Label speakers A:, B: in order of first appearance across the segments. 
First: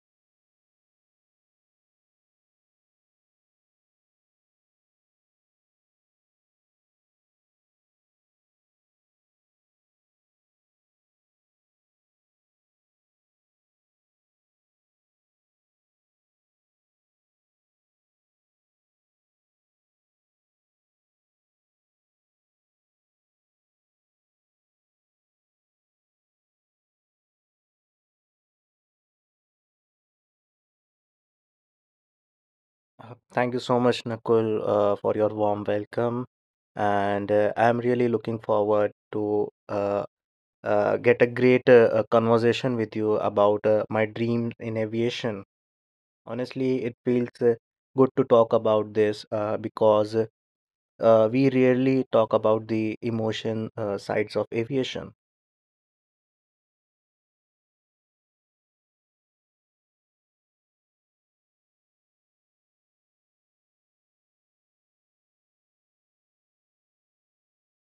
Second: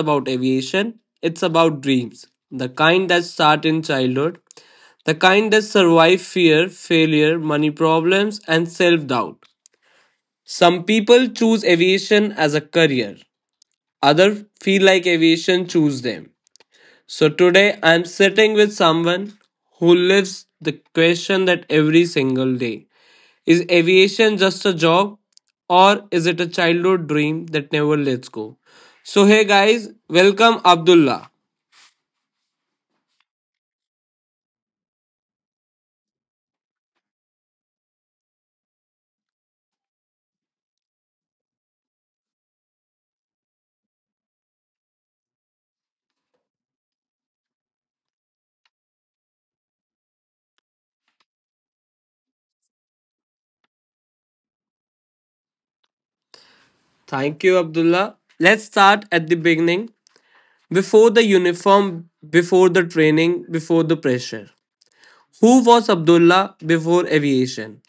A: about aviation, it's about dreams. The kind that start in childhood, the kind that survive fear, failure, money problems and self-doubt. Some people choose aviation as a career, others feel like aviation choose them. So today I'm sitting with someone who lives the question that every single day is aviation just a job or is it a childhood dream that never lets go? So hey guys, welcome Abdullah.
B: Thank you so much, Nakul, for your warm welcome. And I'm really looking forward to get a great conversation with you about my dreams in aviation. Honestly, it feels good to talk about this because we rarely talk about the emotion sides of aviation.
A: Thank you Abdullah. Let's start at the beginning before the uniform, before the training, before the pressure. Who was Abdullah before aviation?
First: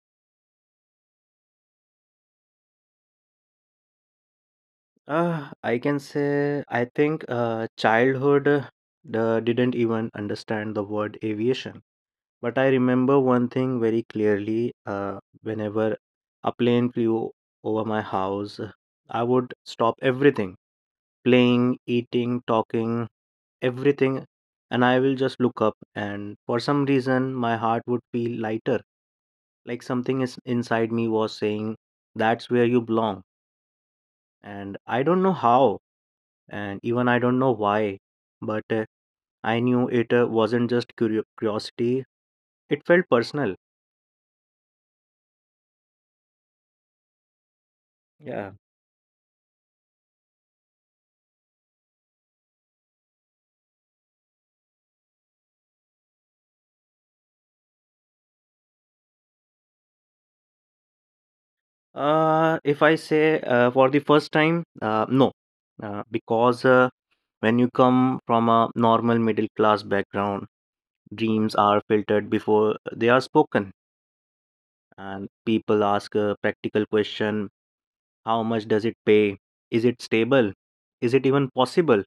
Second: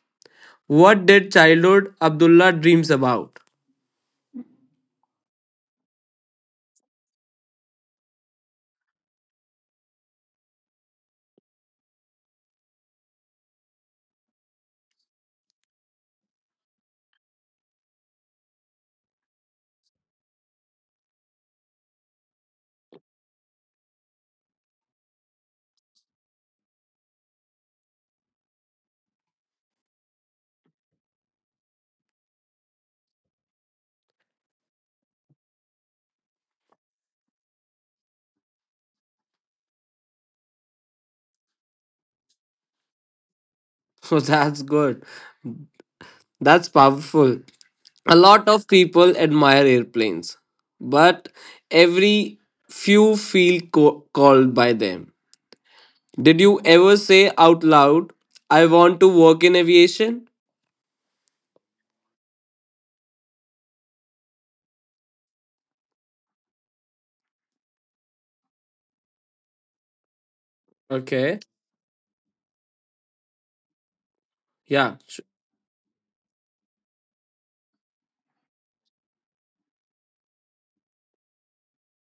A: What did childhood Abdullah dreams about?
B: I can say I think childhood didn't even understand the word aviation. But I remember one thing very clearly, whenever a plane flew over my house, I would stop everything, playing, eating, talking, everything, and I will just look up. And for some reason, my heart would feel lighter, like something is inside me was saying, "That's where you belong." And I don't know how, and even I don't know why, but I knew it wasn't just curiosity, it felt personal.
A: So that's good. That's powerful. A lot
B: Yeah.
A: of people admire airplanes, but every few feel called by them. Did you ever say out loud, I want to work in aviation?
B: If I say, for the first time, no, because when you come from a normal middle class background,
A: Okay.
B: dreams are filtered before they are spoken,
A: Yeah. sh-
B: and people ask a practical question: how much does it pay? Is it stable? Is it even possible?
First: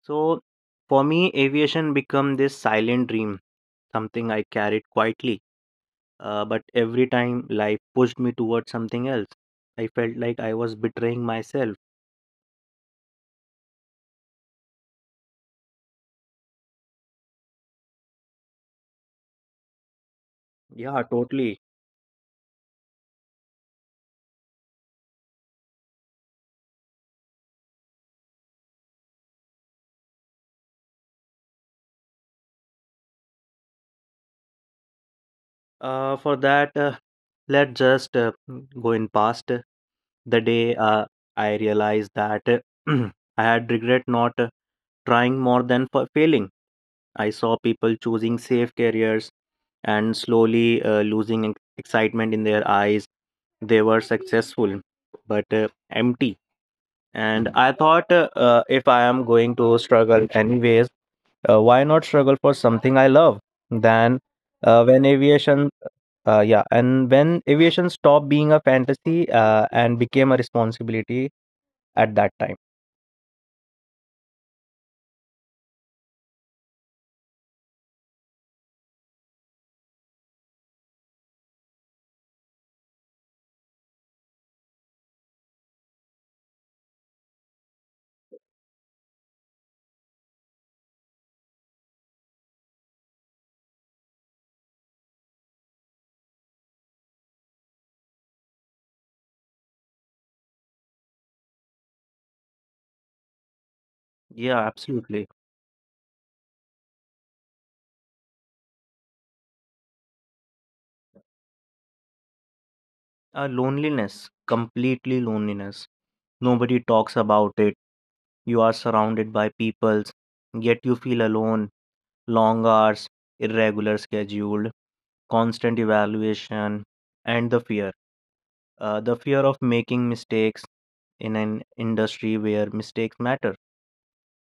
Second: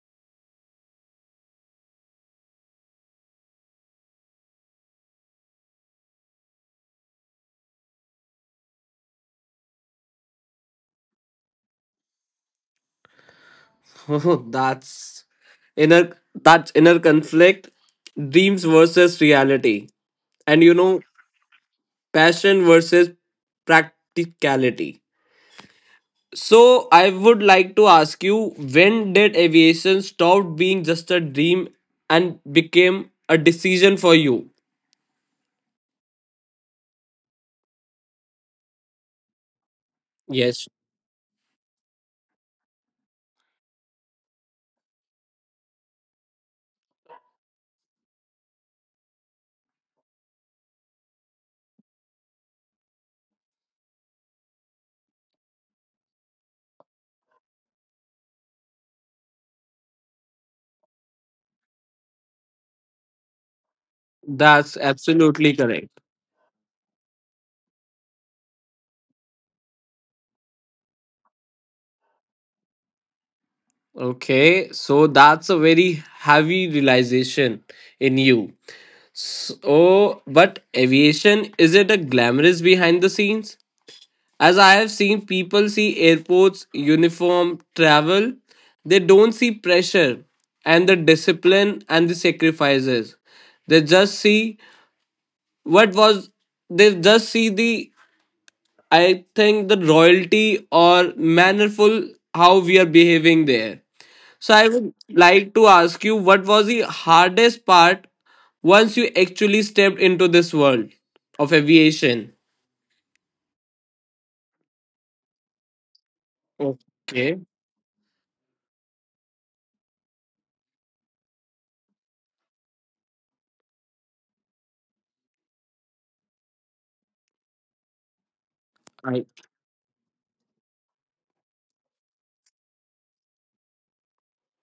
B: So, for me, aviation become this silent dream, something I carried quietly. But every time life pushed me towards something else, I felt like I was betraying myself.
A: Oh, inner that's inner conflict, dreams versus reality. And you know,
B: Yeah, totally.
A: passion versus practicality. So I would like to ask you, when did aviation stop being just a dream and became a decision for you?
B: For that, let's just go in past. The
A: Yes,
B: day I realized that I had regret not trying more than for failing. I saw people choosing safe careers and slowly losing excitement in their eyes. They were successful, but empty. And I thought, if I am going to struggle anyways, why not struggle for something I love? Then,
A: that's
B: uh, when
A: absolutely
B: aviation,
A: correct.
B: yeah, and when aviation stopped being a fantasy and became a responsibility at that time.
A: Okay, so that's a very heavy realization in you. So, but aviation is it a glamorous behind the scenes? As I have seen people see airports, uniform, travel, they don't see pressure and the discipline and the sacrifices. They just see what was, they just see I think, the royalty or mannerful how we are behaving there. So
B: Yeah,
A: I would
B: absolutely.
A: like to ask you what was the hardest part once you actually stepped into this world of aviation?
B: Loneliness, completely loneliness. Nobody talks
A: Okay,
B: about it. You are surrounded by peoples, yet you feel alone. Long hours, irregular schedule, constant evaluation, and the fear. The
A: I
B: fear of making mistakes in an industry where mistakes matter.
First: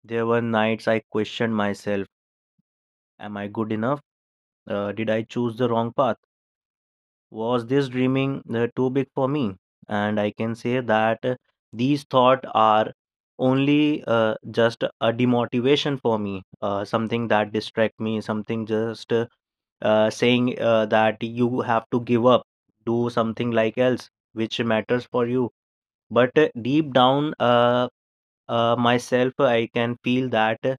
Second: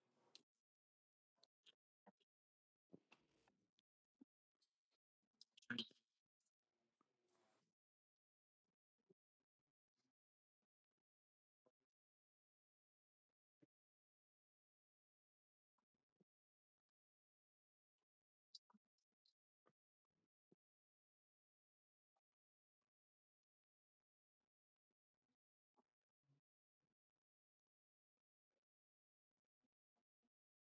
B: There were nights I questioned myself. Am I good enough? Did I choose the wrong path? Was this dreaming too big for me? And I can say that these thoughts are only just a demotivation for me, something that distract me, something just saying that you have to give up, do something like else, which matters for you. But deep down, myself, I can feel that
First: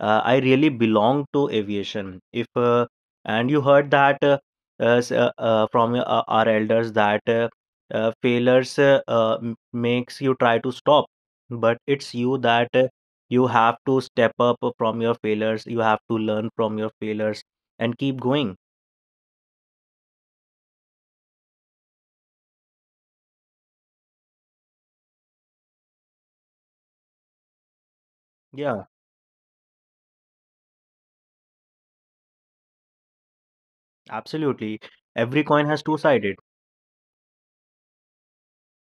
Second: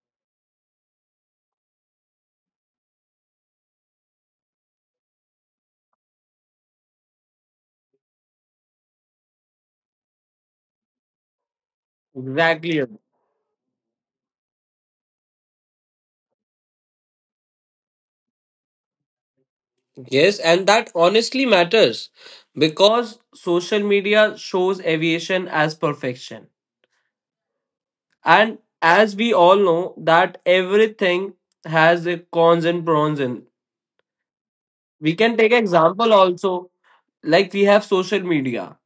B: I really belong to aviation. If and you heard that from our elders that failures makes you try to stop, but it's you that
A: exactly.
B: you have to step up from your failures. You have to learn from your failures and keep going.
A: Yes, and that honestly matters because social media shows aviation as perfection. And
B: Yeah,
A: as we all know that everything has a cons and pros in.
B: absolutely.
A: We can
B: Every
A: take
B: coin has two
A: example
B: sided.
A: also like we have social media.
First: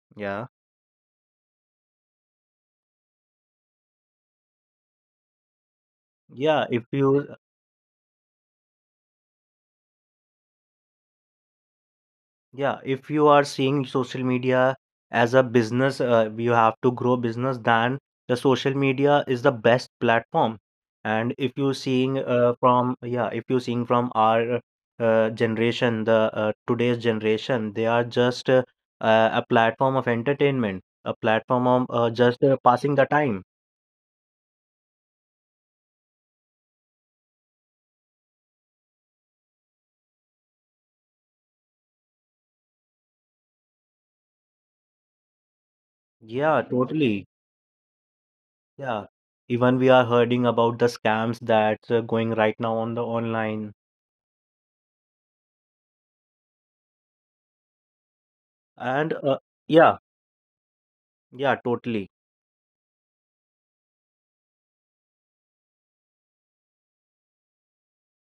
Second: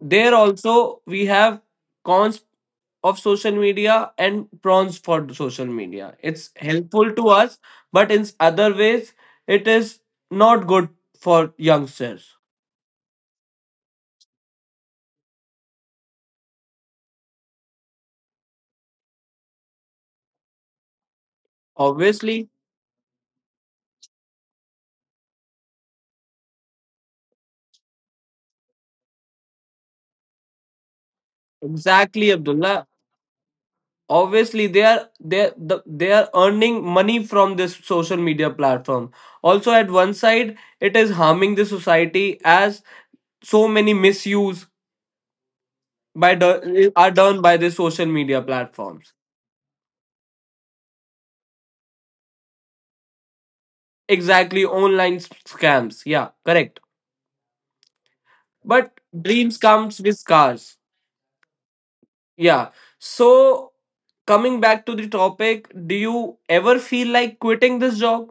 A: There
B: Yeah,
A: also we have cons of social media and pros for social media. It's
B: yeah. If
A: helpful to
B: you
A: us, but in other ways it is not good for youngsters.
B: Yeah, if you are seeing social media as a business, you have to grow business, then the social media is the best platform. And if you seeing
A: Obviously.
B: from Yeah, if you seeing from our generation, the today's generation, they are just a platform of entertainment, a platform of
A: Exactly,
B: just
A: Abdullah.
B: passing the time.
A: Obviously, they are earning money from this social media platform. Also, at one side, it is harming the society as so many misuse
B: Yeah,
A: are
B: totally.
A: done by the social media
B: Yeah,
A: platforms.
B: even we are hearing about the scams that's going right now on the online,
A: Exactly, online scams. Yeah, correct. But
B: and
A: dreams
B: yeah,
A: comes with scars.
B: yeah, totally.
A: Yeah. So, coming back to the topic, do you ever feel like quitting this job?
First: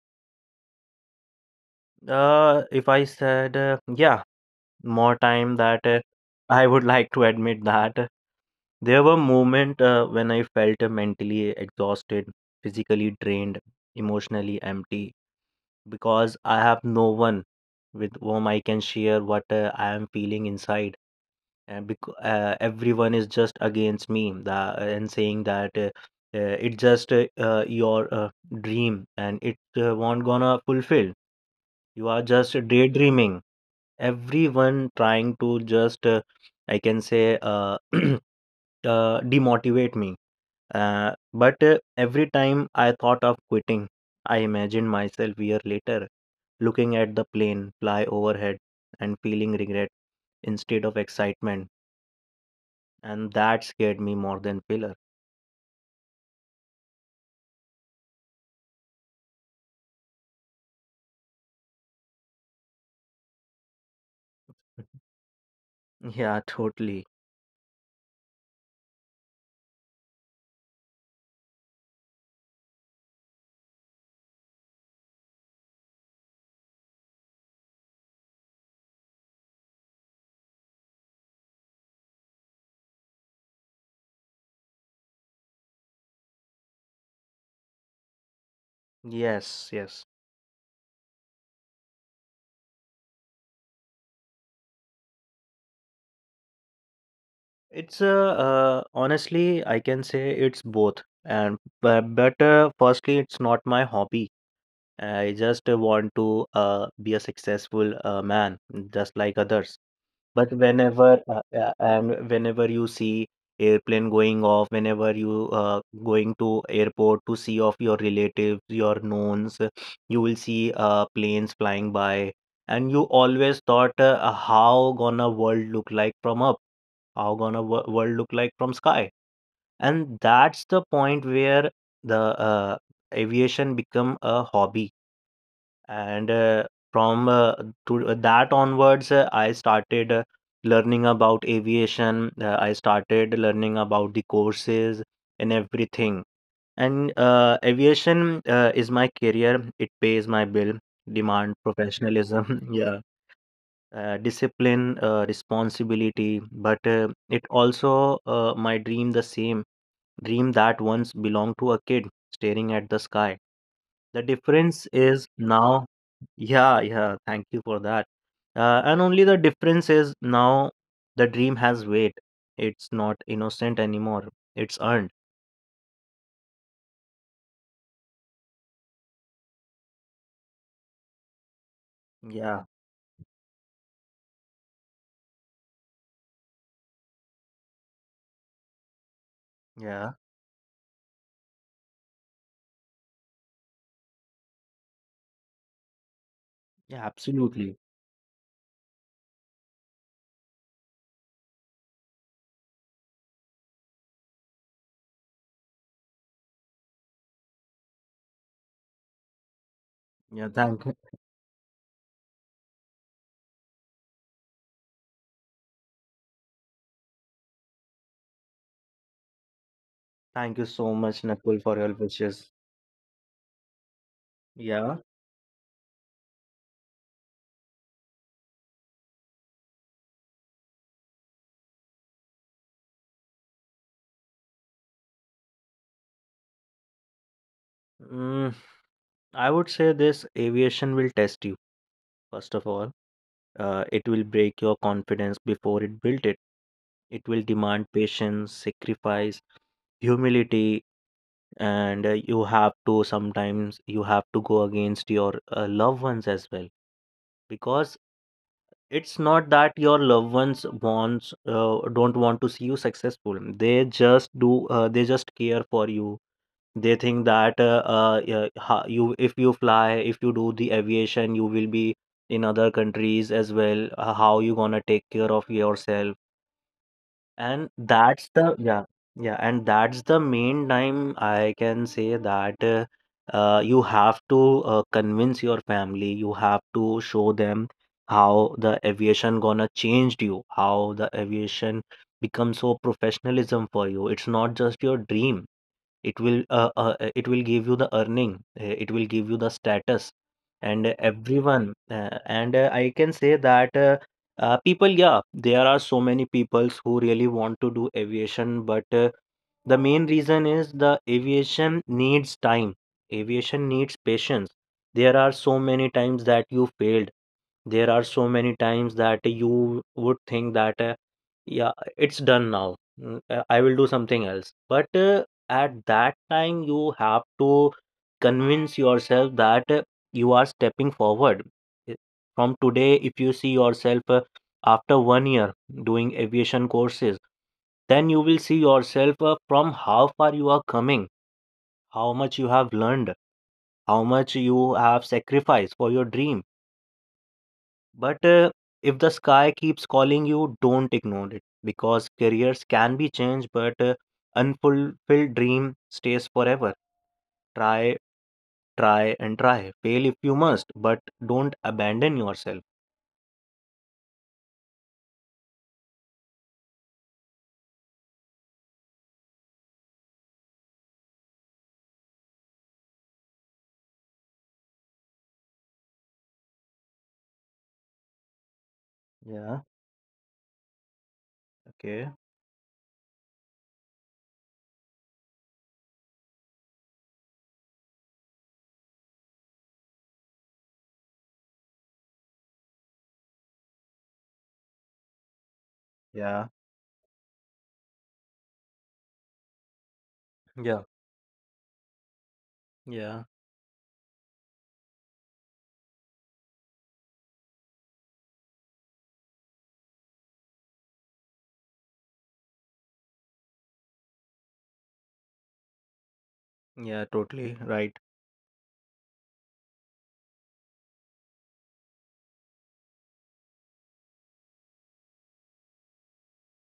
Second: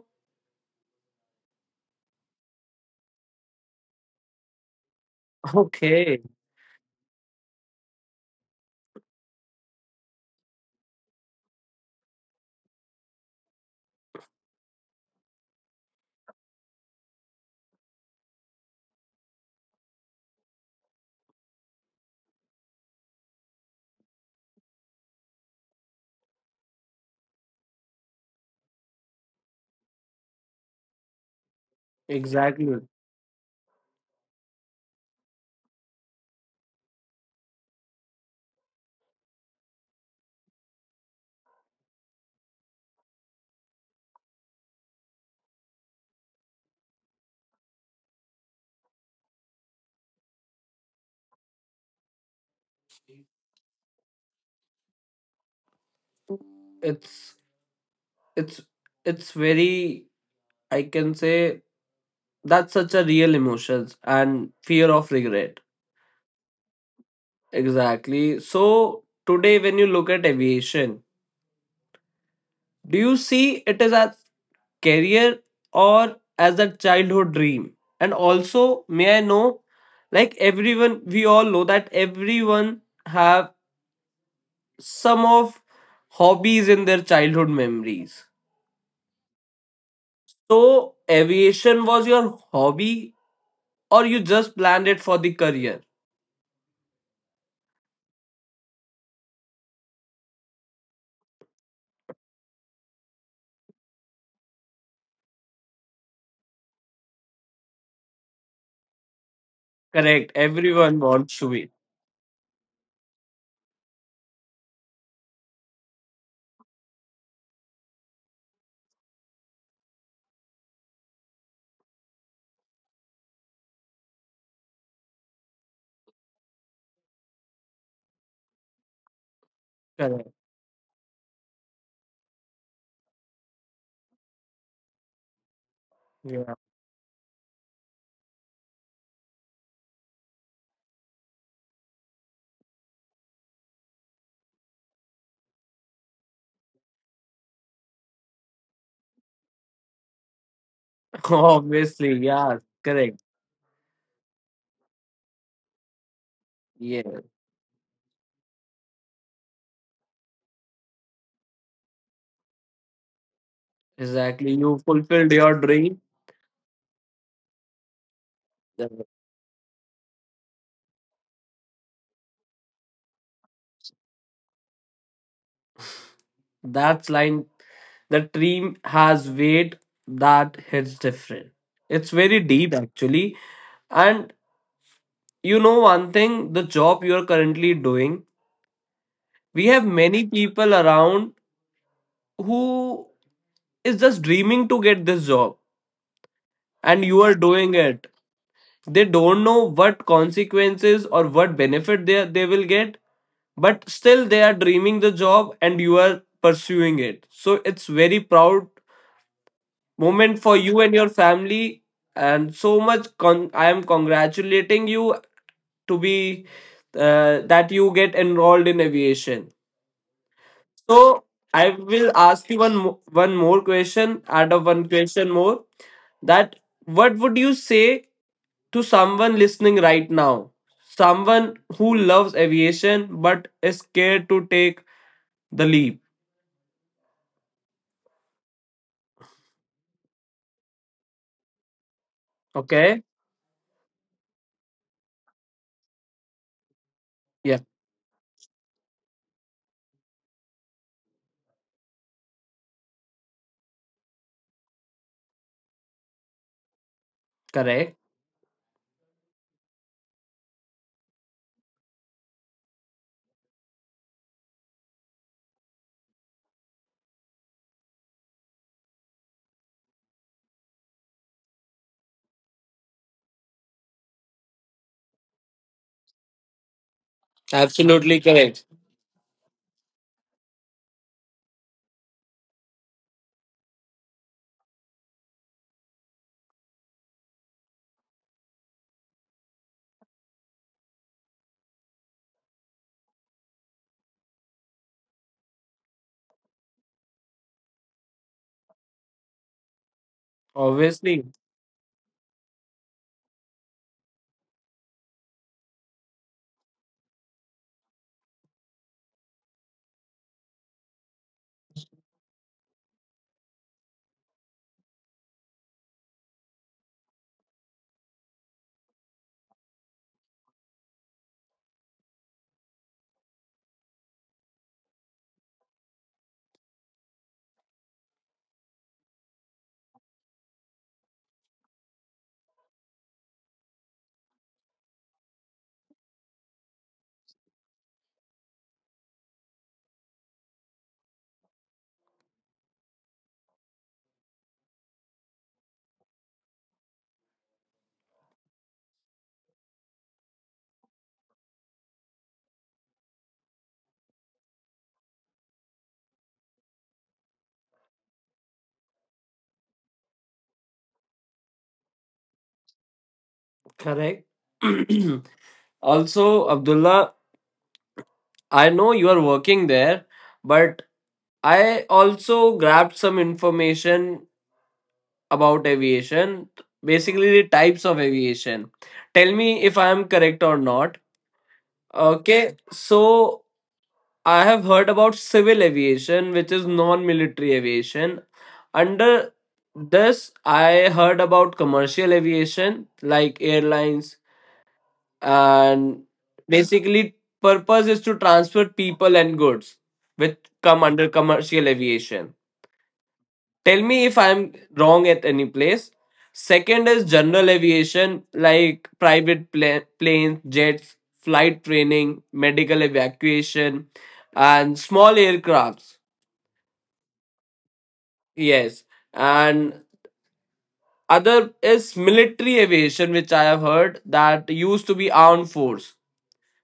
B: If I said, yeah, more time that
A: Okay,
B: I would like to admit that there were moments when I felt mentally exhausted, physically drained, emotionally empty, because I have no one with whom I can share what I am feeling inside. And because everyone is just against me that, and saying that it's just your dream and it won't gonna fulfill. You are just
A: exactly.
B: daydreaming. Everyone trying to just I can say, demotivate me. But every time I thought of quitting, I imagined myself year later looking at the plane fly overhead and feeling regret instead of excitement, and that scared me more than failure.
A: It's it's it's very I can say that's such a real emotions and fear of regret.
B: Yeah, totally.
A: Exactly. So today when you look at aviation, do you see it as a career or as a childhood dream? And also may I know like everyone we all know that everyone have some of hobbies in their childhood memories.
B: Yes, yes.
A: So aviation was your hobby or you just planned it for the career.
B: It's honestly, I can say it's both. But firstly, it's not my hobby. I just want to be a successful man, just like others.
A: Correct.
B: But
A: Everyone
B: whenever
A: wants to be.
B: and whenever you see airplane going off, whenever you going to airport to see of your relatives, your knowns, you will see planes flying by, and you always thought how gonna world look like from up, world look like from sky, and
A: Correct.
B: that's the point where the aviation become a hobby, and
A: Yeah.
B: from to that onwards I started learning about aviation. I started learning about the courses and everything, and aviation is my career. It pays my bill, demand
A: Obviously. Yeah.
B: professionalism. Yeah.
A: Correct.
B: Discipline responsibility, but
A: Yeah.
B: it also my dream, the same dream that once belonged to a kid staring at the sky. The
A: Exactly. You
B: difference is
A: fulfilled your
B: now,
A: dream.
B: yeah, yeah, thank you for that. And
A: Correct.
B: only the difference is now, the dream has weight. It's not innocent anymore. It's earned.
A: That's line. The dream has weight that hits different. It's very
B: Yeah,
A: deep actually. And you know one thing, the job you are currently doing, we have
B: yeah,
A: many people around who is just dreaming to get this job and
B: yeah,
A: you are doing
B: absolutely.
A: it, they don't know what consequences or what benefit they will get but still they are dreaming the job and you are pursuing it, so it's very proud moment
B: Yeah,
A: for you
B: thank,
A: and your family and so much I am congratulating you to be that you get enrolled in aviation.
B: thank you so
A: So
B: much, Nakul,
A: I
B: for your
A: will ask
B: wishes.
A: you one more question, add up one
B: Yeah.
A: question more, that what would you say to someone listening right now, someone who loves aviation but is scared to take the leap.
B: Mm. I would say this aviation will test you, first of all.
A: Okay?
B: It will break your confidence before it built it. It will
A: Yeah,
B: demand patience, sacrifice, humility, and you have to sometimes you have to go against your loved ones as well, because
A: correct.
B: it's not that your loved ones wants, don't want to see you successful. They just care for you. They think that yeah, you if you fly, if you do the aviation, you will be in other countries as well. How you gonna take care of yourself? And
A: Absolutely
B: that's the
A: correct.
B: yeah Yeah, and that's the main time I can say that you have to convince your family. You have to show them how the aviation gonna changed you, how the aviation become so professionalism for you. It's not just your dream. It will give you the earning. It will give you the status, and
A: Obviously,
B: everyone and I can say that people, yeah, there are so many peoples who really want to do aviation, but the main reason is the aviation needs time, aviation needs patience. There are so many times that you failed. There are so many times that you would think that yeah, it's done now. I will do something else, but at that time you have to convince yourself that you are stepping forward. I- from today, if you see yourself after one year doing aviation courses, then you will see yourself from how far you are coming, how much you have learned, how much you have sacrificed for your dream. But if the sky keeps calling, you don't ignore it because careers can be changed, but unfulfilled dream stays forever. Try, try, and try. Fail if you must, but don't abandon yourself.
A: correct. Also, Abdullah, I know you are working there, but I also grabbed some information about aviation, basically the types of aviation. Tell me
B: Yeah.
A: if I am correct or not.
B: Okay.
A: Okay, so I have heard about civil aviation, which is non military aviation. Under this, I heard about commercial aviation, like airlines, and
B: Yeah.
A: basically, purpose is to transport people and goods, which
B: Yeah.
A: come under commercial aviation.
B: Yeah.
A: Tell me if I'm wrong at any place. Second is general aviation, like private planes, jets, flight training, medical evacuation, and small aircrafts.
B: Yeah. Totally right.
A: Yes, and other is military aviation, which I have heard that used to be armed force,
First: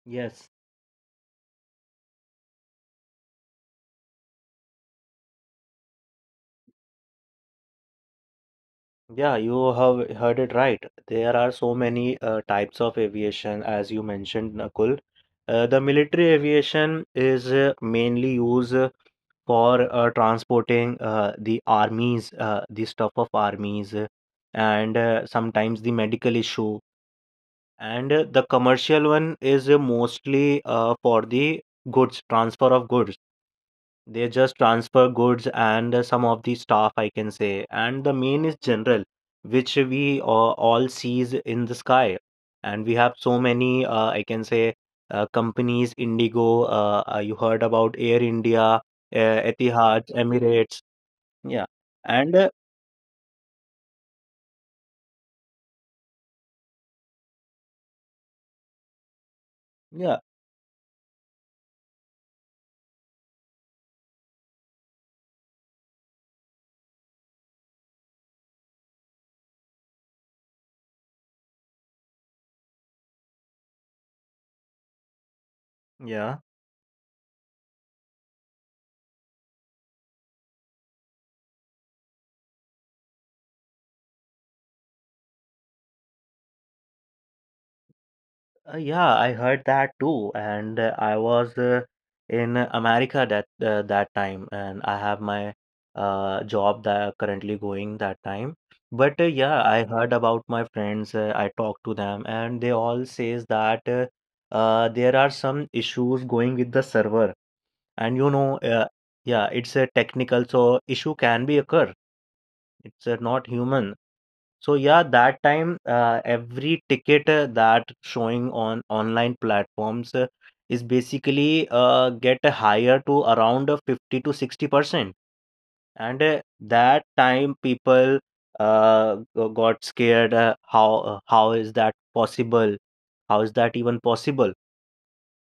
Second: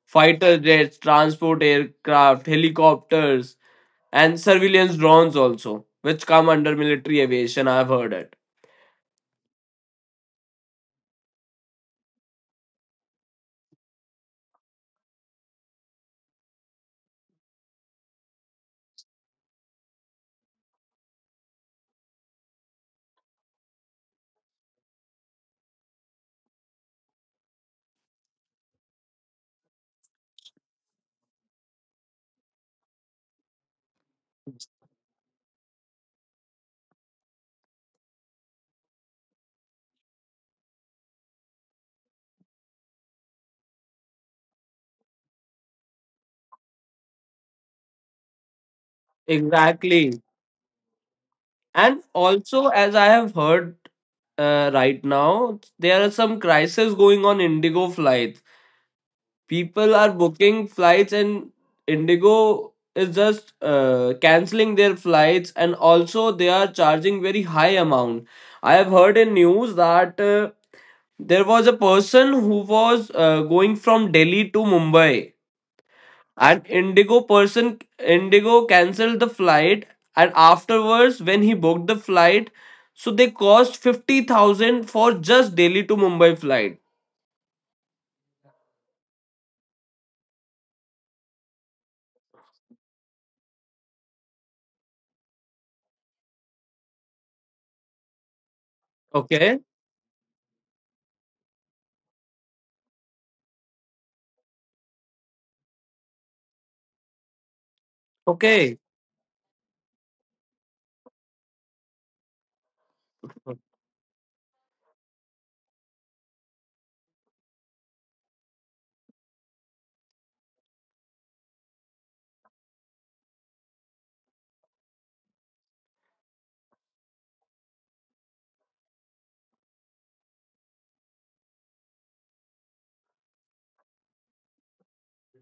B: Yes.
A: fighter jets, transport aircraft, helicopters, and surveillance drones also, which come under military aviation. I have heard it.
B: Yeah, you have heard it right. There are so many types of aviation, as you mentioned, Nakul. The military aviation is mainly used for transporting the armies, the stuff of armies, and sometimes the medical issue. And the commercial one is mostly for the goods, transfer of goods. They just transfer goods and some of the staff, I can say. And the main is general, which we all sees in the sky. And we have so many, I can say, companies, Indigo, you heard about Air India, Etihad,
A: Exactly,
B: Emirates. Yeah.
A: and
B: And
A: also as I have heard, right now, there are some crises going on Indigo flight, people are
B: yeah,
A: booking flights and indigo is just canceling their flights and also they are charging very high amount. I have heard in news that there was a person who was going from delhi to mumbai
B: yeah.
A: and indigo canceled the flight and afterwards when he booked the flight, so they cost 50,000 for just delhi to mumbai flight.
B: Yeah, I heard that too, and I was in America that time, and I have my job that currently going that time. But yeah,
A: Okay.
B: I heard about my friends. I talked to them, and they all says that there are some issues going with the server, and you know,
A: Okay.
B: uh, yeah, it's a technical, so issue can be occur. It's not human, so yeah, that time every ticket that showing on online platforms is basically get higher to around 50 to 60%. And that time people got scared. How is that possible? How is that even possible?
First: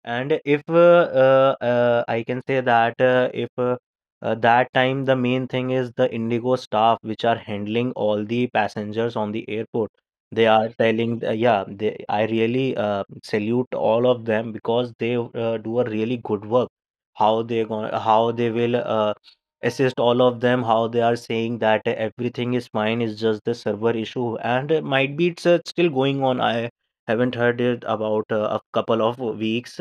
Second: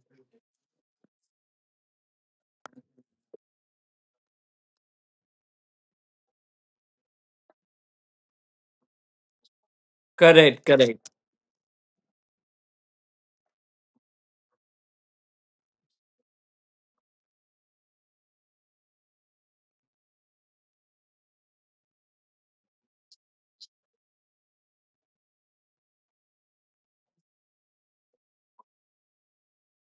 B: And if I can say that, if that time the main thing is the Indigo staff which are handling all the passengers on the airport. They
A: Correct,
B: are
A: correct.
B: telling, yeah, they, I really salute all of them because they do a really good work. How they going, how they will assist all of them. How they are saying that everything is fine, is just the server issue, and might be it's still going on. I haven't heard it about a couple of weeks,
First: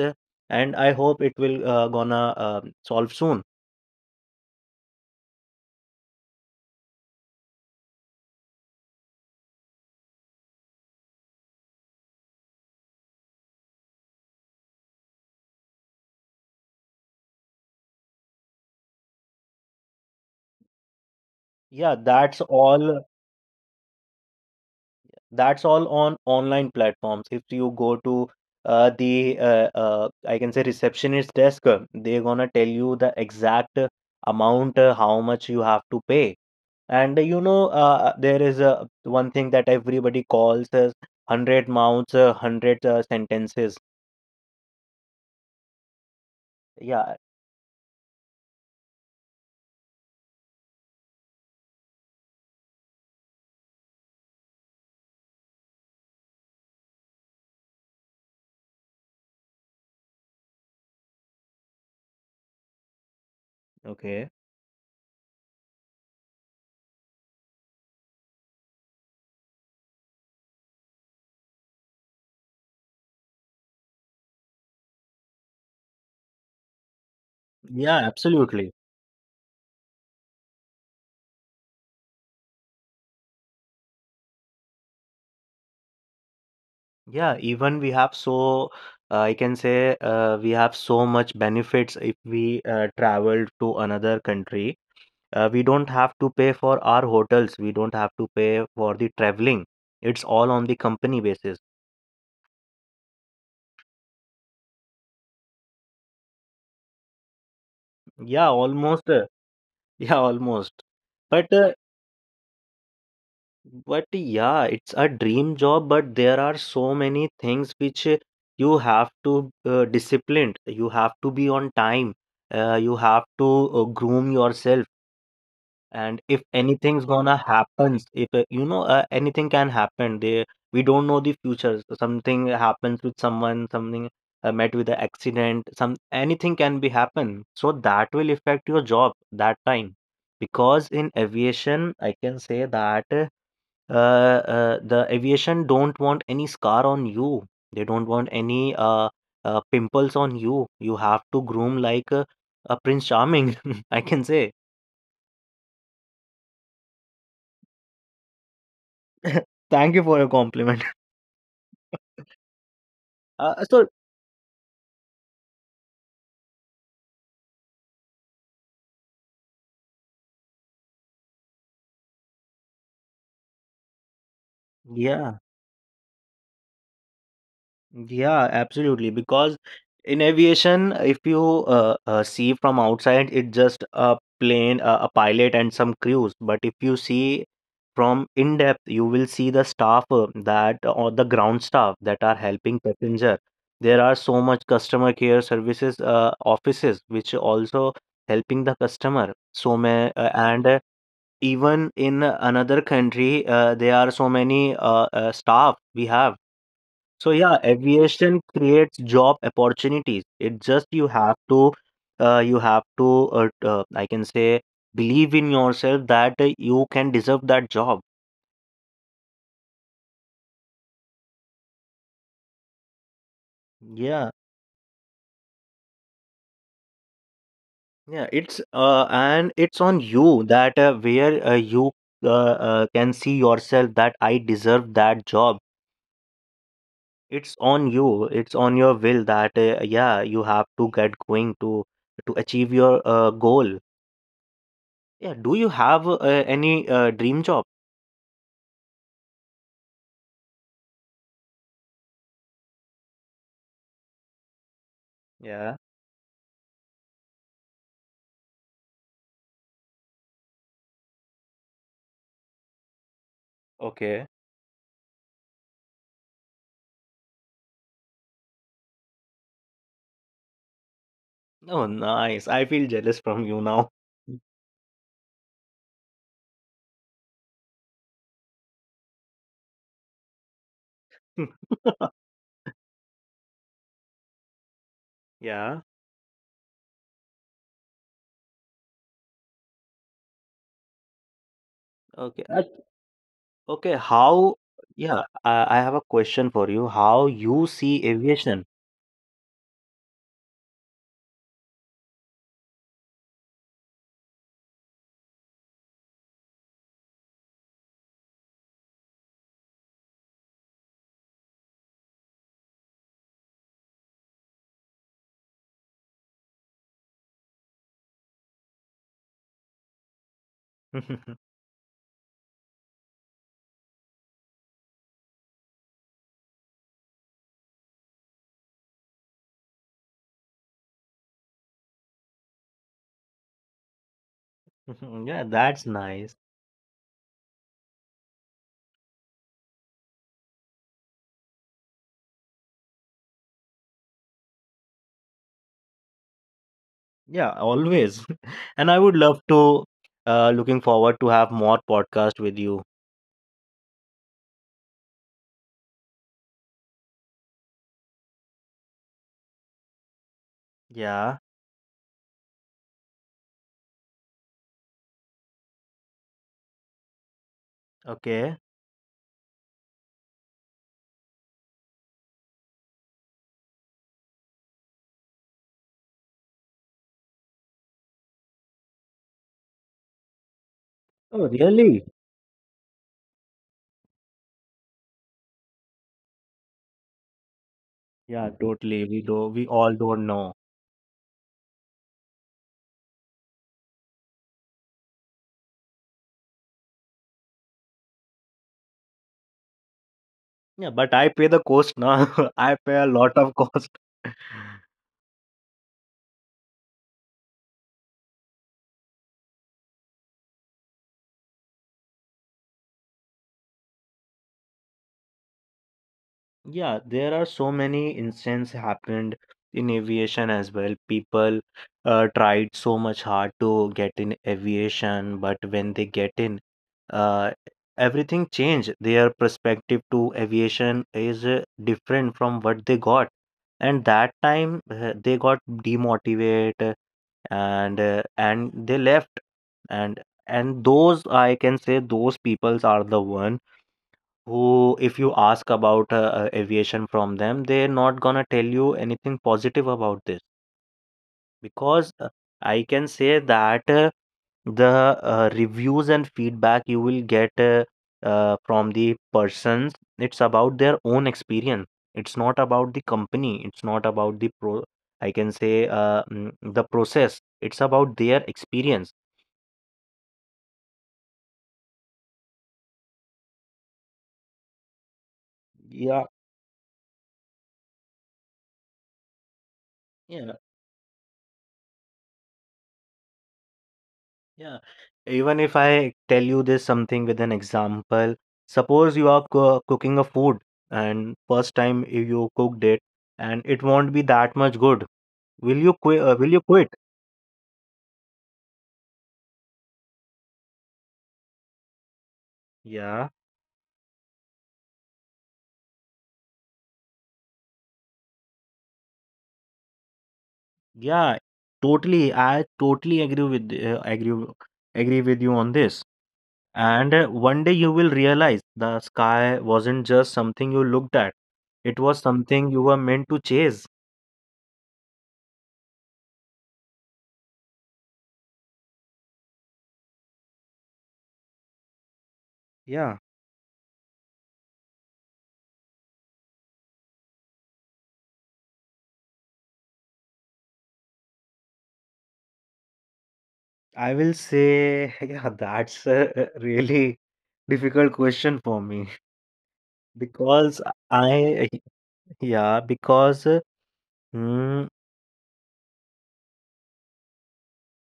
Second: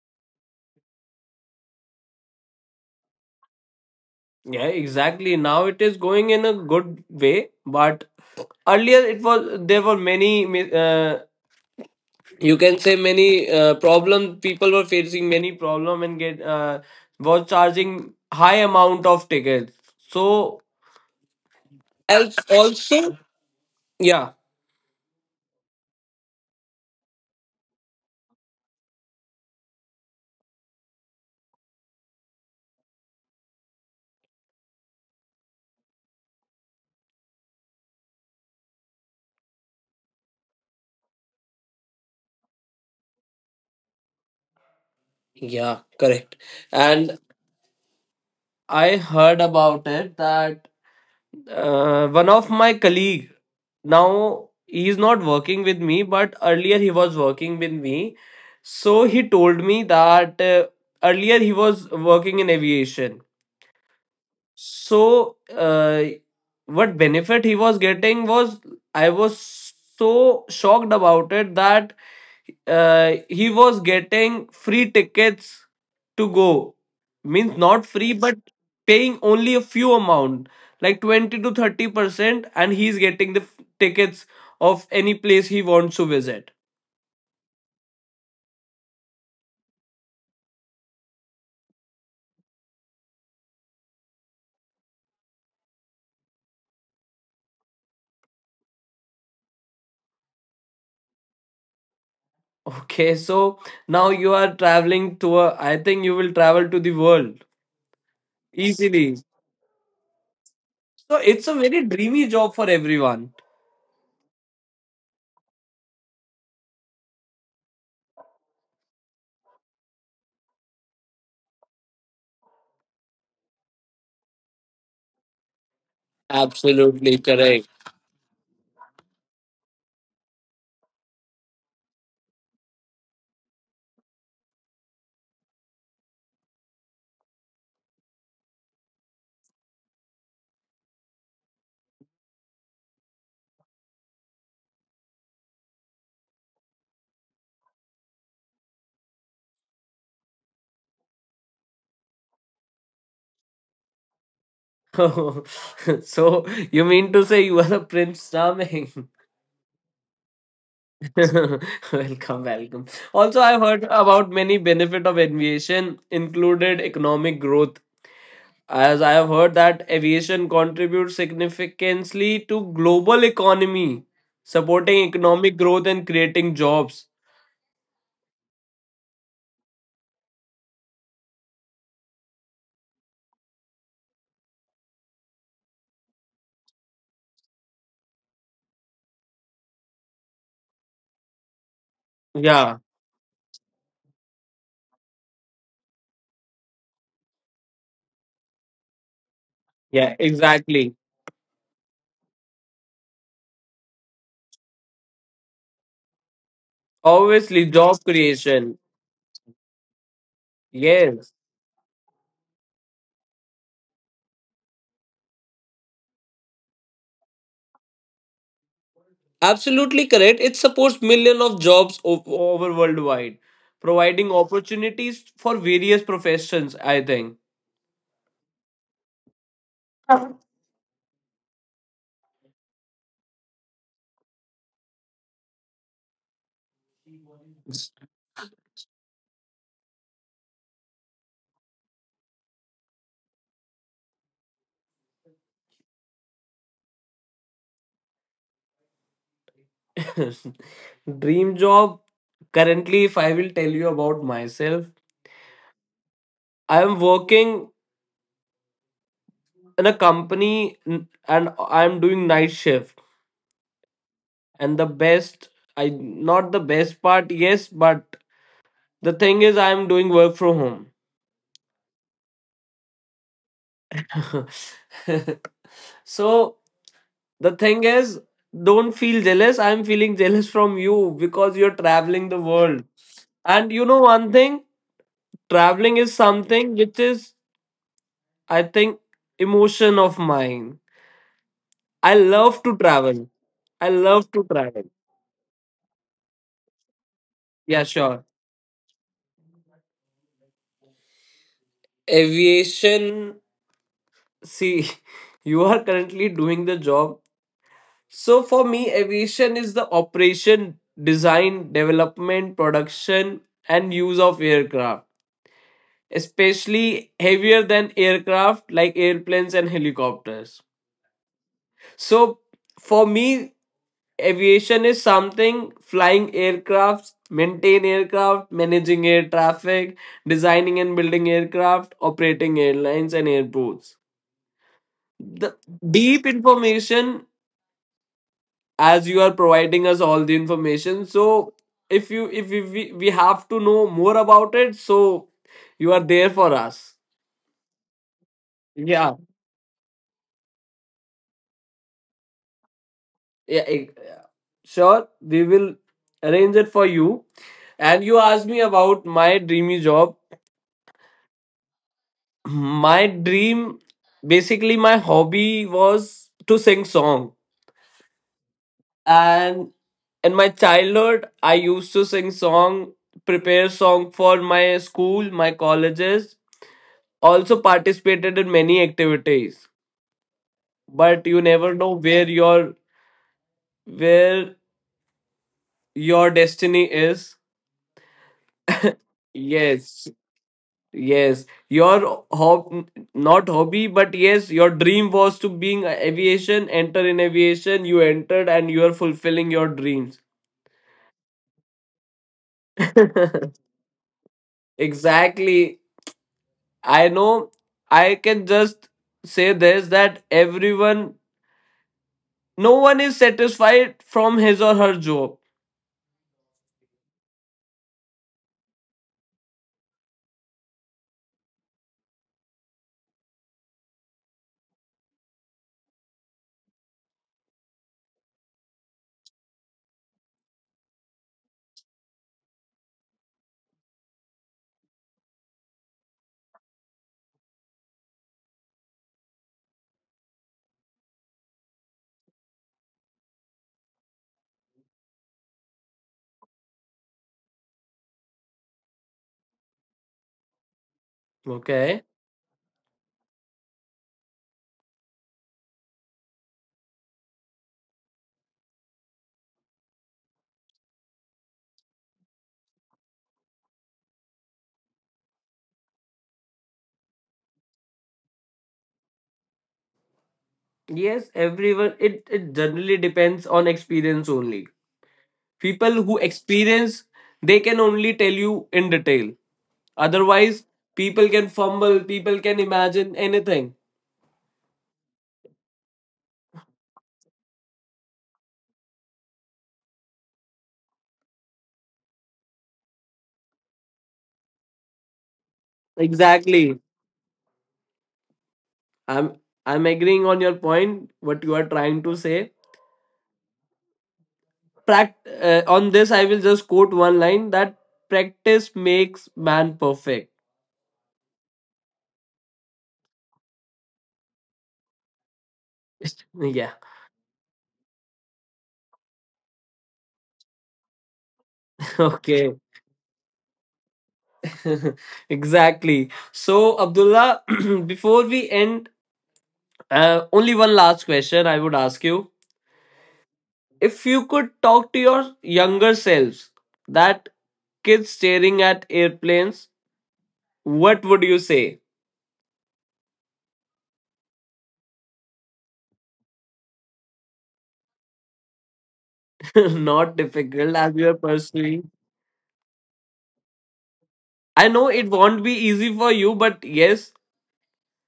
B: and I hope it will gonna solve soon.
A: Yeah, exactly. Now it is going in a good way, but earlier it was, there were many you can say many problem, people were facing many problem and get was charging high amount of tickets. So
B: Yeah,
A: else
B: that's all.
A: also, yeah
B: That's all on online platforms. If you go to the I can say receptionist desk, they're gonna tell you the exact amount, how much you have to pay. And you know, there is a one thing that everybody calls as 100 mouths, 100 sentences.
A: yeah correct.
B: Yeah.
A: And I heard about it that one of my colleague, now he is not working with me but earlier he was working with me, so he told me that earlier he was working in aviation.
B: Okay.
A: So uh, what benefit he was getting was, I was so shocked about it that he was getting free tickets to go, means not
B: Yeah,
A: free but
B: absolutely.
A: paying only a few amount like 20 to 30%, and he's getting the tickets of any place he wants to visit.
B: Yeah, even we have so, I can say, we have so much benefits if we travel to another country. We don't have to pay for our hotels. We don't have to pay for the traveling. It's all on the company basis.
A: Okay, so now you are traveling to a, I think you will travel to the world
B: Yeah, almost.
A: easily,
B: Uh, yeah, almost.
A: so it's a
B: But uh,
A: very dreamy job for everyone.
B: but yeah, it's a dream job. But there are so many things which you have to disciplined. You have to be on time. You have to groom yourself. And if anything's
A: Absolutely
B: gonna
A: correct.
B: happens, if you know, anything can happen, they, we don't know the future. So something happens with someone, something met with an accident, some, anything can be happen, so that will affect your job that time. Because in aviation, I can say that the aviation don't want any scar on you. They don't want any pimples on you. You have to groom like a prince charming, I can say.
A: So you mean to say you are a prince charming?
B: Thank you for your compliment.
A: Welcome, welcome. Also, I've
B: Uh,
A: heard
B: so
A: about many benefit of aviation, included economic growth. As I have heard that aviation contributes significantly to global economy, supporting
B: yeah,
A: economic growth and creating jobs.
B: yeah, absolutely. Because in aviation, if you see from outside, it's just a plane, a pilot, and some crews. But if you see from in depth, you will see the staff that or the ground staff that are helping
A: Yeah,
B: passenger. There are so much customer care services offices which also helping the customer. So may
A: yeah,
B: and
A: exactly.
B: even in another country, there are so many staff we have. So yeah,
A: Obviously, job
B: aviation
A: creation.
B: creates job opportunities. It just
A: Yes.
B: you have to, I can say, believe in yourself that you can deserve that job.
A: Absolutely correct. It supports millions of jobs over worldwide, providing
B: Yeah,
A: opportunities for various professions, I think.
B: yeah. It's and it's on you that where you can see yourself that I deserve that job. It's on you, it's on your will that, yeah, you have to get going to achieve your goal. Yeah, do you have any dream job?
A: Dream job. Currently, if I will tell you about myself,
B: Yeah.
A: I am working in a company and I am doing night shift.
B: Okay.
A: And the best, I not the best part, yes, but the thing is, I am doing work from
B: Oh, nice, I feel jealous from you now.
A: home. So the thing is, don't feel jealous. I am feeling jealous from you because you're traveling the world. And you know one thing,
B: Yeah.
A: traveling is something which is, I think, emotion of mine. I
B: okay uh,
A: love to travel. I
B: okay,
A: love to
B: how?
A: travel.
B: Yeah, I have a question for you, how you
A: Yeah,
B: see
A: sure.
B: aviation?
A: Aviation, see, you are currently doing the job. So for me, aviation is the operation, design, development, production, and use of aircraft, especially heavier than aircraft like airplanes and helicopters. So for me, aviation is something flying aircrafts, maintain aircraft, managing air traffic, designing and building aircraft, operating airlines and airports.
B: Yeah,
A: The
B: that's
A: deep
B: nice.
A: information as you are providing us all the information. So if you if we have to know more about it, so you are there for us.
B: Yeah, always. And I
A: Yeah.
B: would love to, looking forward to have more podcast with you.
A: yeah, eh, sure we will arrange it for you. And you asked me about my dreamy job.
B: Yeah.
A: My dream, basically my hobby was to sing song,
B: Okay.
A: and in my childhood I used to sing song, prepare song for my school, my colleges, also participated in many activities, but you
B: Oh,
A: never know
B: really?
A: where your destiny is.
B: Yeah, totally. We do. We all
A: Yes.
B: don't know.
A: Yes, your hob not hobby, but yes, your dream was to being aviation. Enter in aviation, you entered, and you are fulfilling your dreams.
B: Yeah, but I pay the cost now. I pay a lot of cost.
A: Exactly. I know. I can just say this that everyone, no one is satisfied from his or her job.
B: Yeah, there are so many incidents happened in aviation as well. People tried so much hard to get in aviation, but when they get in, uh, everything changed. Their perspective to aviation is different from what they got. And that time they got demotivated. And they left. and and those, I can say, those peoples are the one who, if you ask about aviation from them, they're not gonna tell you anything positive about this.
A: Okay.
B: Because I can say that the reviews and feedback you will get from the persons, it's about their own experience. It's not about the company, it's not about the pro, I can say the process. It's about their experience.
A: Yes, everyone. It generally depends on experience only. People who
B: Yeah,
A: experience, they can only tell you in detail.
B: yeah,
A: Otherwise, people can fumble, people can imagine anything.
B: yeah. Even if I tell you this something with an example, suppose you are co cooking a food, and first time you cooked it, and it won't be that much good. Will you quit? Will you
A: Exactly.
B: quit?
A: I'm I'm agreeing on your point, what you are trying to say.
B: Yeah,
A: On this, I will just quote one line that practice makes man perfect.
B: yeah. Totally, I totally agree with agree with you on this.
A: Yeah.
B: And one day you will realize the sky wasn't just something you looked at. It was
A: Okay.
B: something you were meant to chase.
A: Exactly. So, Abdullah, before we end, only one last question I would ask you.
B: Yeah.
A: If you could talk to your younger selves, that kids staring at airplanes, what would you say?
B: I will say, yeah, that's a really difficult question for me.
A: Not difficult
B: because
A: as you are
B: I,
A: pursuing.
B: yeah, because
A: I
B: mm,
A: know it won't be easy for you, but yes,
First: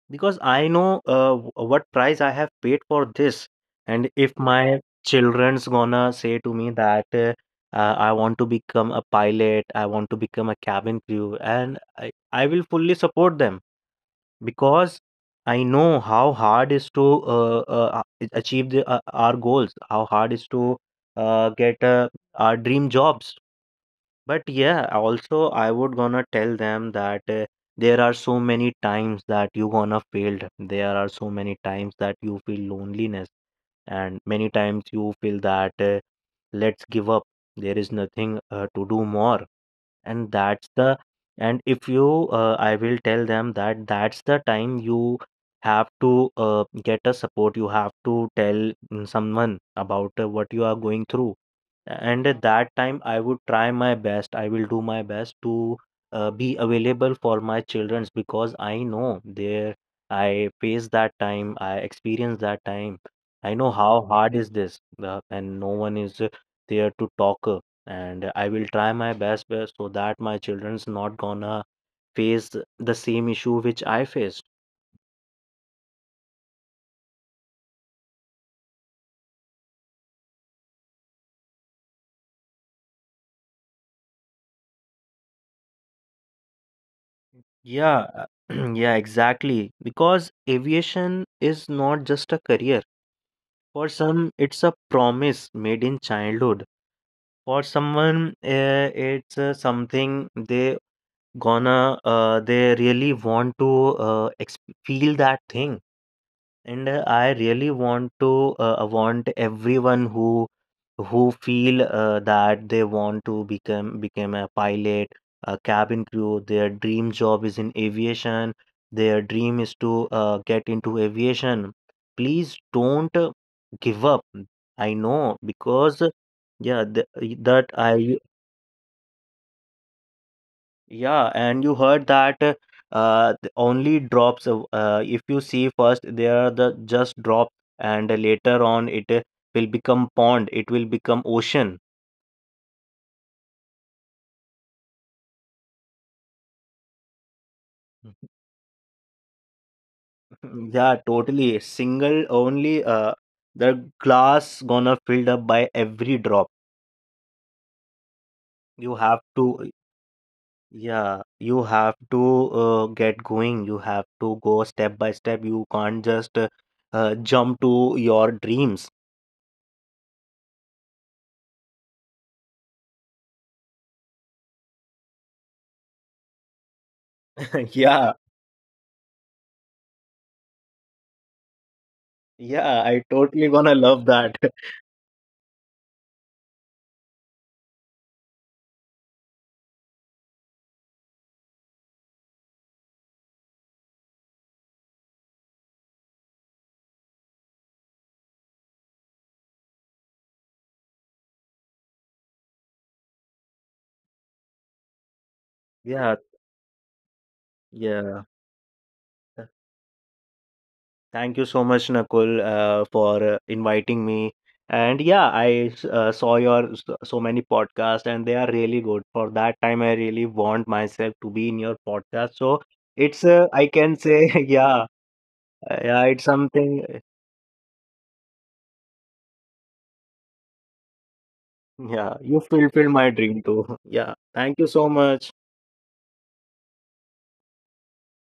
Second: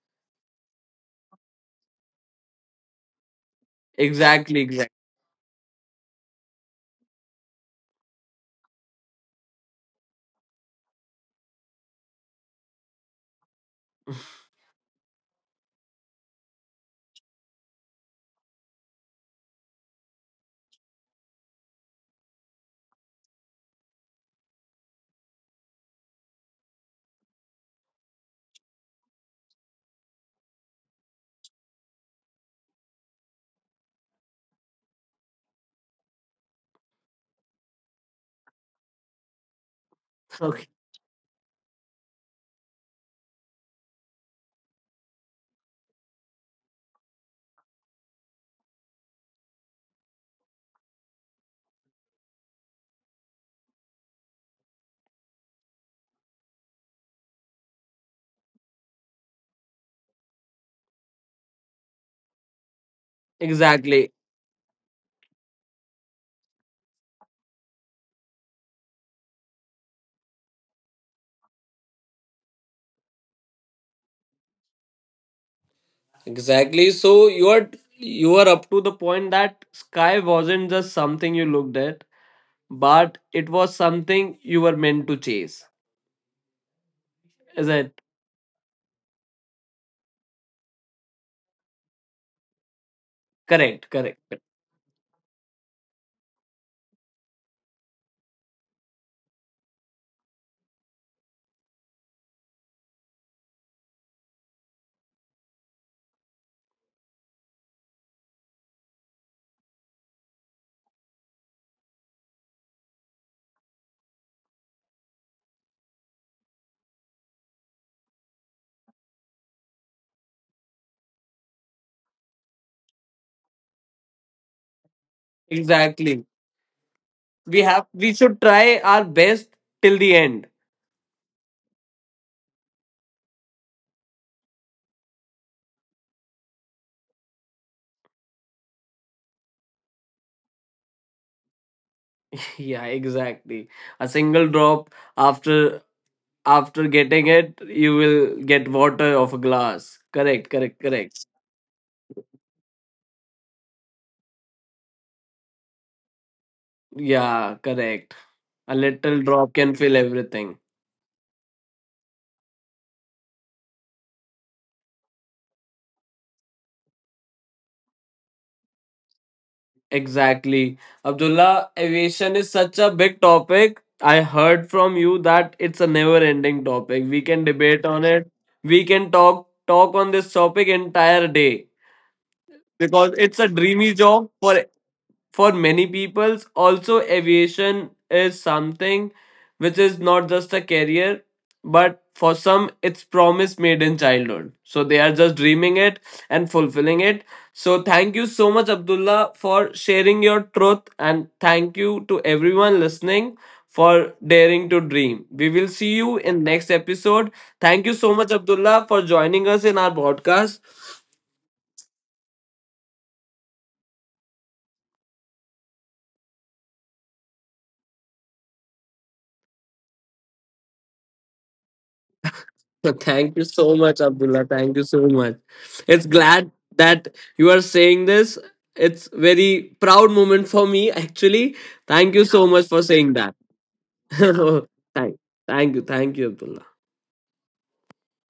B: because I know, what price I have paid for this, and if
A: exactly,
B: my
A: exactly.
B: children's gonna say to me that I want to become a pilot, I want to become a cabin crew, and I will fully support them. Because I know how hard is to achieve the, our goals, how hard is to get our dream jobs. But yeah, also I would gonna tell them that there are so many times that you gonna failed. There are so many times that you feel loneliness, and many times you feel that let's give up. There is nothing to do more, and
A: Okay,
B: that's the, and if you I will tell them that that's the time you have to get a support. You have to tell someone about what you are going through. And at that time, I would try my best. I will do my best to be available for my childrens, because I know there, I face that time, I experience that time. I know how
A: exactly,
B: hard is this, the, and no one is there to talk. And I will try my best so that my children's not gonna face the same issue which I faced.
A: exactly. So you are up to the point that sky wasn't just something you looked at, but it was something you were meant to chase. Is it
B: Yeah, yeah, exactly. Because aviation is not just a career.
A: correct?
B: For
A: Correct,
B: some,
A: correct.
B: it's a promise made in childhood. For someone, it's something they gonna they really want to feel that thing. And I really want to want everyone who feel that they want to become a pilot, a cabin crew. Their dream job is in aviation. Their dream is to get into aviation. Please don't give up. I know, because
A: Exactly.
B: yeah, the,
A: We
B: that
A: have we
B: I,
A: should try our best till the end.
B: yeah, and you heard that the only drops. Of, uh, if you see first, there are the just drop, and later on it will become pond. It will become ocean.
A: Yeah, exactly. A single drop, after after getting it you will get water of a glass, correct correct
B: Yeah,
A: correct.
B: totally. Single only. The glass gonna filled up by every drop.
A: Yeah, correct. A
B: You
A: little
B: have
A: drop can
B: to.
A: fill everything.
B: Yeah, you have to get going. You have to go step by step. You can't just jump to your dreams.
A: Exactly. Abdullah, aviation is such a big topic, I heard from you that it's a never ending topic, we can debate on
B: Yeah.
A: it, we can talk on this topic entire day,
B: Yeah, I
A: because it's a
B: totally gonna
A: dreamy
B: love
A: job
B: that.
A: for many peoples. Also aviation is something which is not just a career, but for some it's promise made in childhood, so they are just dreaming it and fulfilling it. So thank you so much Abdullah for sharing your truth, and thank you to everyone listening for daring to dream. We will see you
B: Yeah,
A: in next episode. Thank you so much
B: yeah.
A: Abdullah for joining
B: Th-
A: us in our podcast.
B: Thank you so much, Nakul, for inviting me. And yeah, saw your so many podcasts, and they are really good. For that time, I really want myself to be in your podcast. So
A: So
B: it's
A: thank you so
B: I
A: much,
B: can say,
A: Abdullah. Thank you
B: yeah,
A: so much. It's
B: yeah, it's
A: glad
B: something.
A: that you are saying this. It's very proud moment for me, actually. Thank you
B: Yeah,
A: so
B: you
A: much for
B: fulfilled
A: saying
B: my
A: that.
B: dream too. Yeah, thank you so
A: thank,
B: much.
A: thank you, Abdullah.